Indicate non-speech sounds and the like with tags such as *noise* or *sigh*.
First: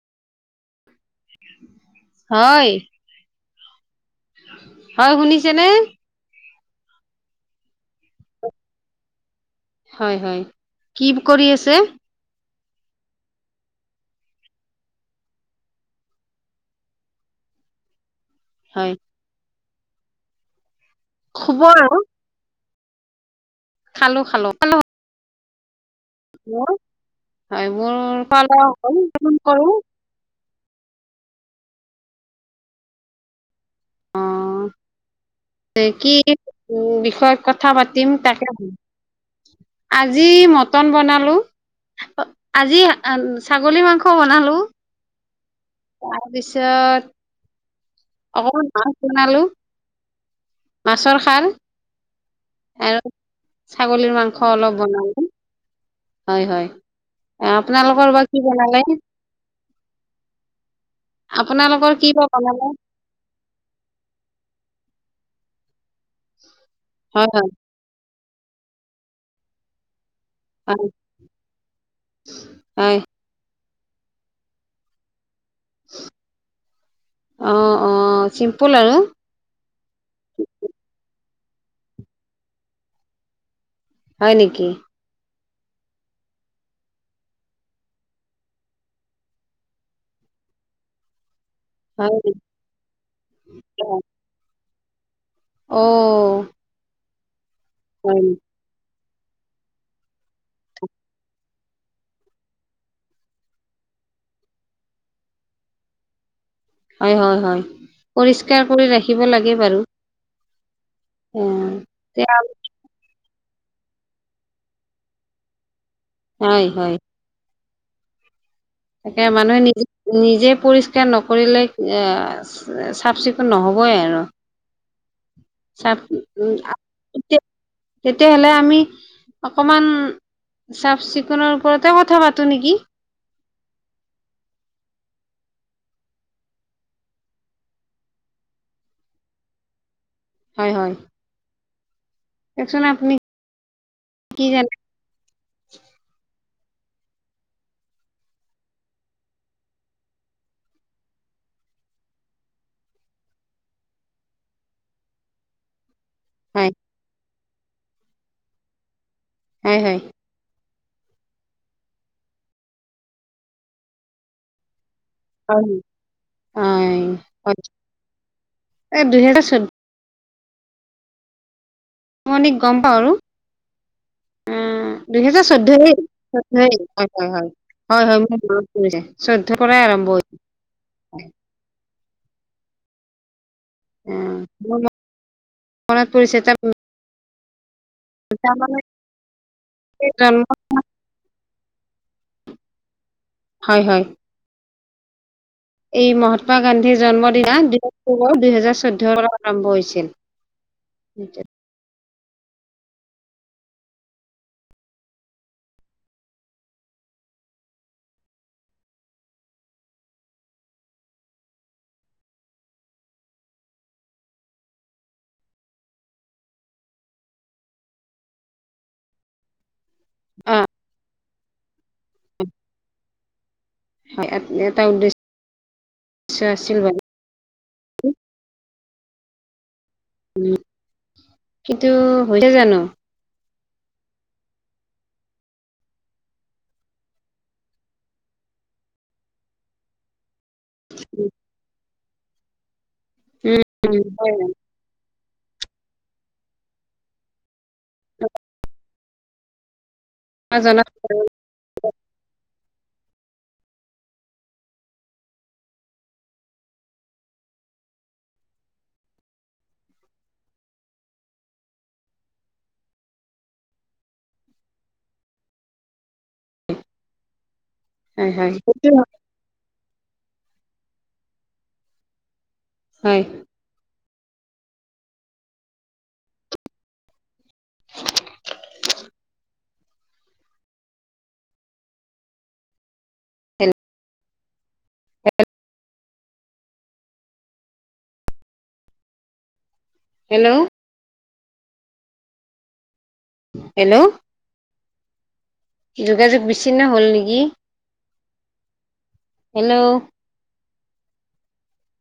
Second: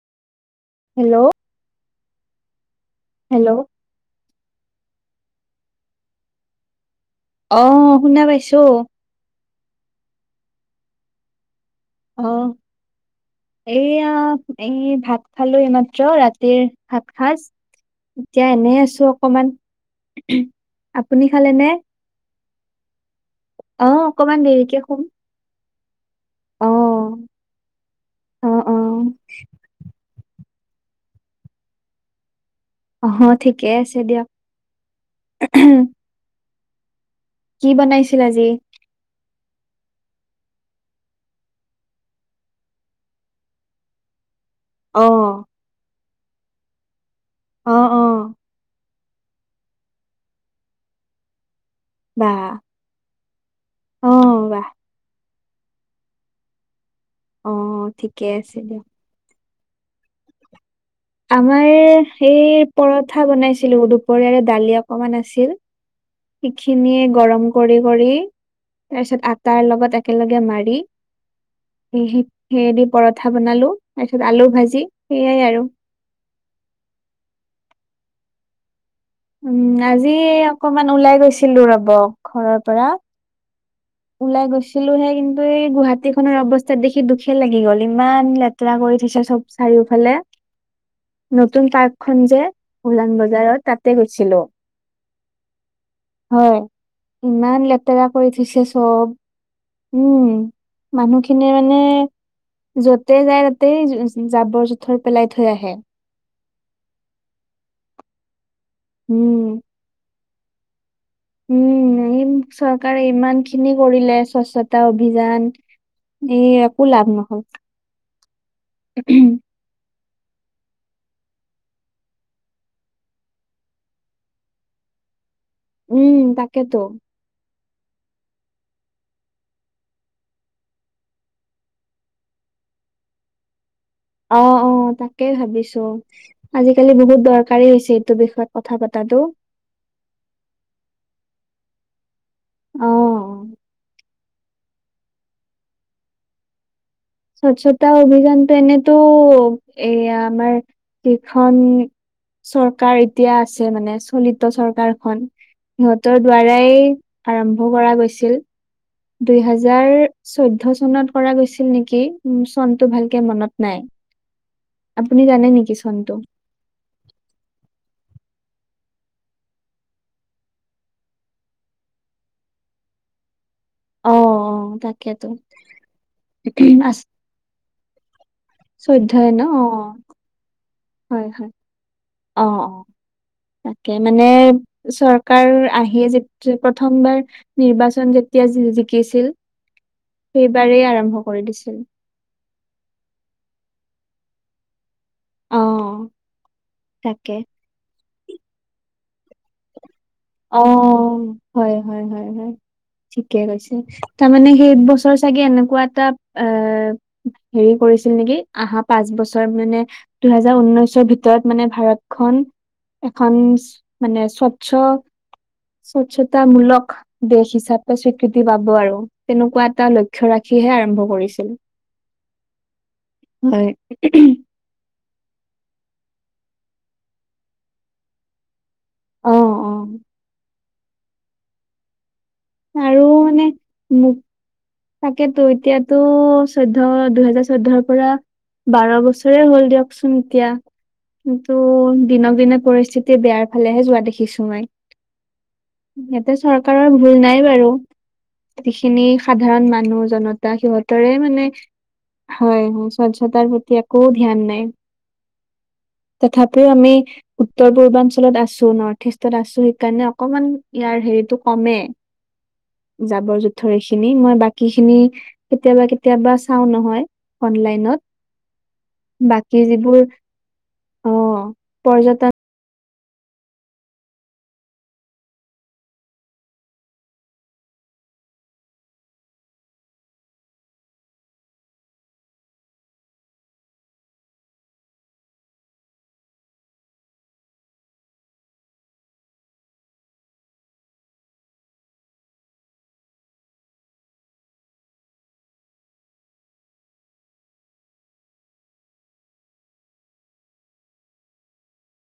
Hello? হয়! Hello? হয়! শুনিছেনে। অ'! শুনা পাইছোঁ। হয়, হয়। কি কৰি আছে? অ'! এইয়া এই ভাত খালোঁ এই মাত্ৰ। ৰাতিৰ ভাত সাঁজ। এতিয়া এনেই হয় আছোঁ অকমান। *unintelligible* আপুনি খালে শুব নে? আৰু অ'! খালো খালো অকমান খালো দেৰিকে শুম। অ *unintelligible* হয়! মোৰ, অ অ *unintelligible* কৰোঁ। অ'! ঠিকে আছে দিয়ক। অ'! কি? উম! বি বিষয়ে কি কথা পাতিম বনাইছিল আজি তাকে। আ আজি মটন বনালোঁ। আজি ছাগলী মাংস বনালোঁ। অ তাৰপিছত, অ অ অকমান নাম শুনালোঁ। মাছৰ খাৰ বাহ আৰু অ ছাগলীৰ মাংস বাহ অলপ বনালোঁ। হয়, অ হয়। আপোনালোকৰ ঠিকে বা কি আছে দিয়ক বনালে? আমাৰ আপোনালোকৰ কি বা সেই, বনালে পৰঠা বনাইছিলোঁ, দুপৰীয়াৰে দালি অকমান আাছিল। সিখিনিয়ে হয় গৰম হয় কৰি, কৰি তাৰপিছত আটাৰ লগত এ একেলগে মাৰি, হয় সেই, দি হয় পৰঠা বনালোঁ। তাৰপিছত, আলু ভাজি সেইয়াই আৰু অ'! অ'! সি *unintelligible* উম! আজি অকমান ওলাই গৈছিলোঁ, ৰ'ব ঘৰৰ পৰা। হয় ওলাই নেকি গৈছিলোঁ হে এই গুৱাহাটী খনৰ অৱস্থাত দেখি দুখে লাগি গ'ল। ইমান লেতেৰা কৰি থৈছে চব চাৰিওফালে। নতুন হয় পাৰ্কখন যে, উজান বজাৰত তাতে গৈছিলোঁ। অ' ইমান লেতেৰা হয় কৰি থৈছে উম মানুহখিনিয়ে মানে যতেই যায় তাতেই জাবৰ জোথৰ পেলাই থৈ আহে হয় হয় হয় পৰিষ্কাৰ পৰিষ্কাৰ কৰি ৰাখিব উম লাগে বাৰু অ উম এই এতিয়া চৰকাৰে ইমান খিনি কৰিলে স্বচ্ছতা অভিযান এই হয় একো হয় লাভ নহ'ল তাকে মানুহে নিজে নিজে পৰিষ্কাৰ নকৰিলে চাফ চিকুণ নহ'বই আৰু চাফ উম, তাকেতো। উম তেতিয়াহলে আমি অকণমান চাফ চিকুণৰ ওপৰতে কথা পাতো নেকি অ অ তাকেই ভাবিছো আজিকালি বহুত দৰকাৰী হৈছে এইটো বিষয়ত কথা পতাতো হয় হয় দেচোন অ আপুনি কি জানে স্বচ্ছতা অভিযানতো এনেইতো এয়া আমাৰ যিখন চৰকাৰ এতিয়া আছে মানে চলিত চৰকাৰখন সিহঁতৰ দ্বাৰাই হয় আৰম্ভ কৰা গৈছিল দুই হয় হাজাৰ হয় চৈধ্য চনত কৰা গৈছিল নেকি উ চনটো ভালকে মনত নাই আপুনি জানে নেকি চন টো এই দুই হাজাৰ চৈধ্য মই এনে গম পাওঁ আৰু অ', উ অ', তাকেতো দুহেজাৰ চৈধ্যয়েই আছে চৈধয়েই হয় ম চৈধ্যয় ন চৈধ্য পৰাই অ', আৰম্ভ হৈছে হয় হয় আহ অ তাকে মানে উম, মোৰ চৰকাৰ আহি মনত যে পৰিছে তাৰ প্ৰথমবাৰ নিৰ্বাচন যেতিয়া তাৰমানে জিকিছিল এই জন্ম সেইবাৰেই আৰম্ভ কৰি দিছিল *unintelligible* উ *unintelligible* হয় হয় অ', এই মহাত্মা গান্ধীৰ তাকে জন্মদিনা দুহেজাৰ চৈধ্য পৰা আৰম্ভ হৈছিল অ হয় হয় হয় হয় হয় ঠিকে কৈছে তাৰমানে সেই বছৰ চাগে এনেকোৱা এটা আহ হেৰি কৰিছিল নেকি অহা পাঁচ বছৰ মানে দুহেজাৰ উনৈশৰ ভিতৰত মানে ভাৰতখন এখন মানে স্বচ্ছ স্বচ্ছতামূলক দেশ হিচাপে স্বীকৃতি পাব আৰু তেনেকোৱাত টা লক্ষ্য অ' ৰাখিহে আৰম্ভ কৰিছিল হয় হয় চ আছিল বাবে অ অ উ কিন্তু হৈছে জানো আৰু মানে মোক তাকেতো এতিয়াতো চৈধ্য দুহেজাৰ চৈধ্যয়ৰ পৰা বাৰ বছৰে হ'ল দিয়কচোন এতিয়া কিন্তু দিনক‌ দিনে পৰিস্থিতি তে বেয়াৰ ফালেহে উম যোৱা উম, হয় দেখিছো হয় মই, সিহঁতে চৰকাৰৰ ভুল নাই বাৰু *unintelligible* খিনি সাধাৰণ মানুহ জনতা মই জনাত সিহঁতৰে মানে হয় হয় স্বচ্ছতাৰ প্ৰতি একো ধ্যান নাই তথাপিও আমি উত্তৰ পূৰ্বাঞ্চলত আছো নৰ্থ ইষ্টত আছো সেইকাৰণে অকমান ইয়াৰ হেৰিতটো কমে জাবৰ জোথৰ এইখিনি মই বাকী খিনি কেতিয়াবা, কেতিয়াবা কেতিয়াবা চাও নহয় হয় হয় সেইটো অনলাইনত বাকী যিবোৰ অ পৰ্যটন হয় *unintelligible* হেল্ল' হেল্ল হেল্ল' হেল্ল' যোগাযোগ বিচ্ছিন্ন হল নেকি? হেল্ল'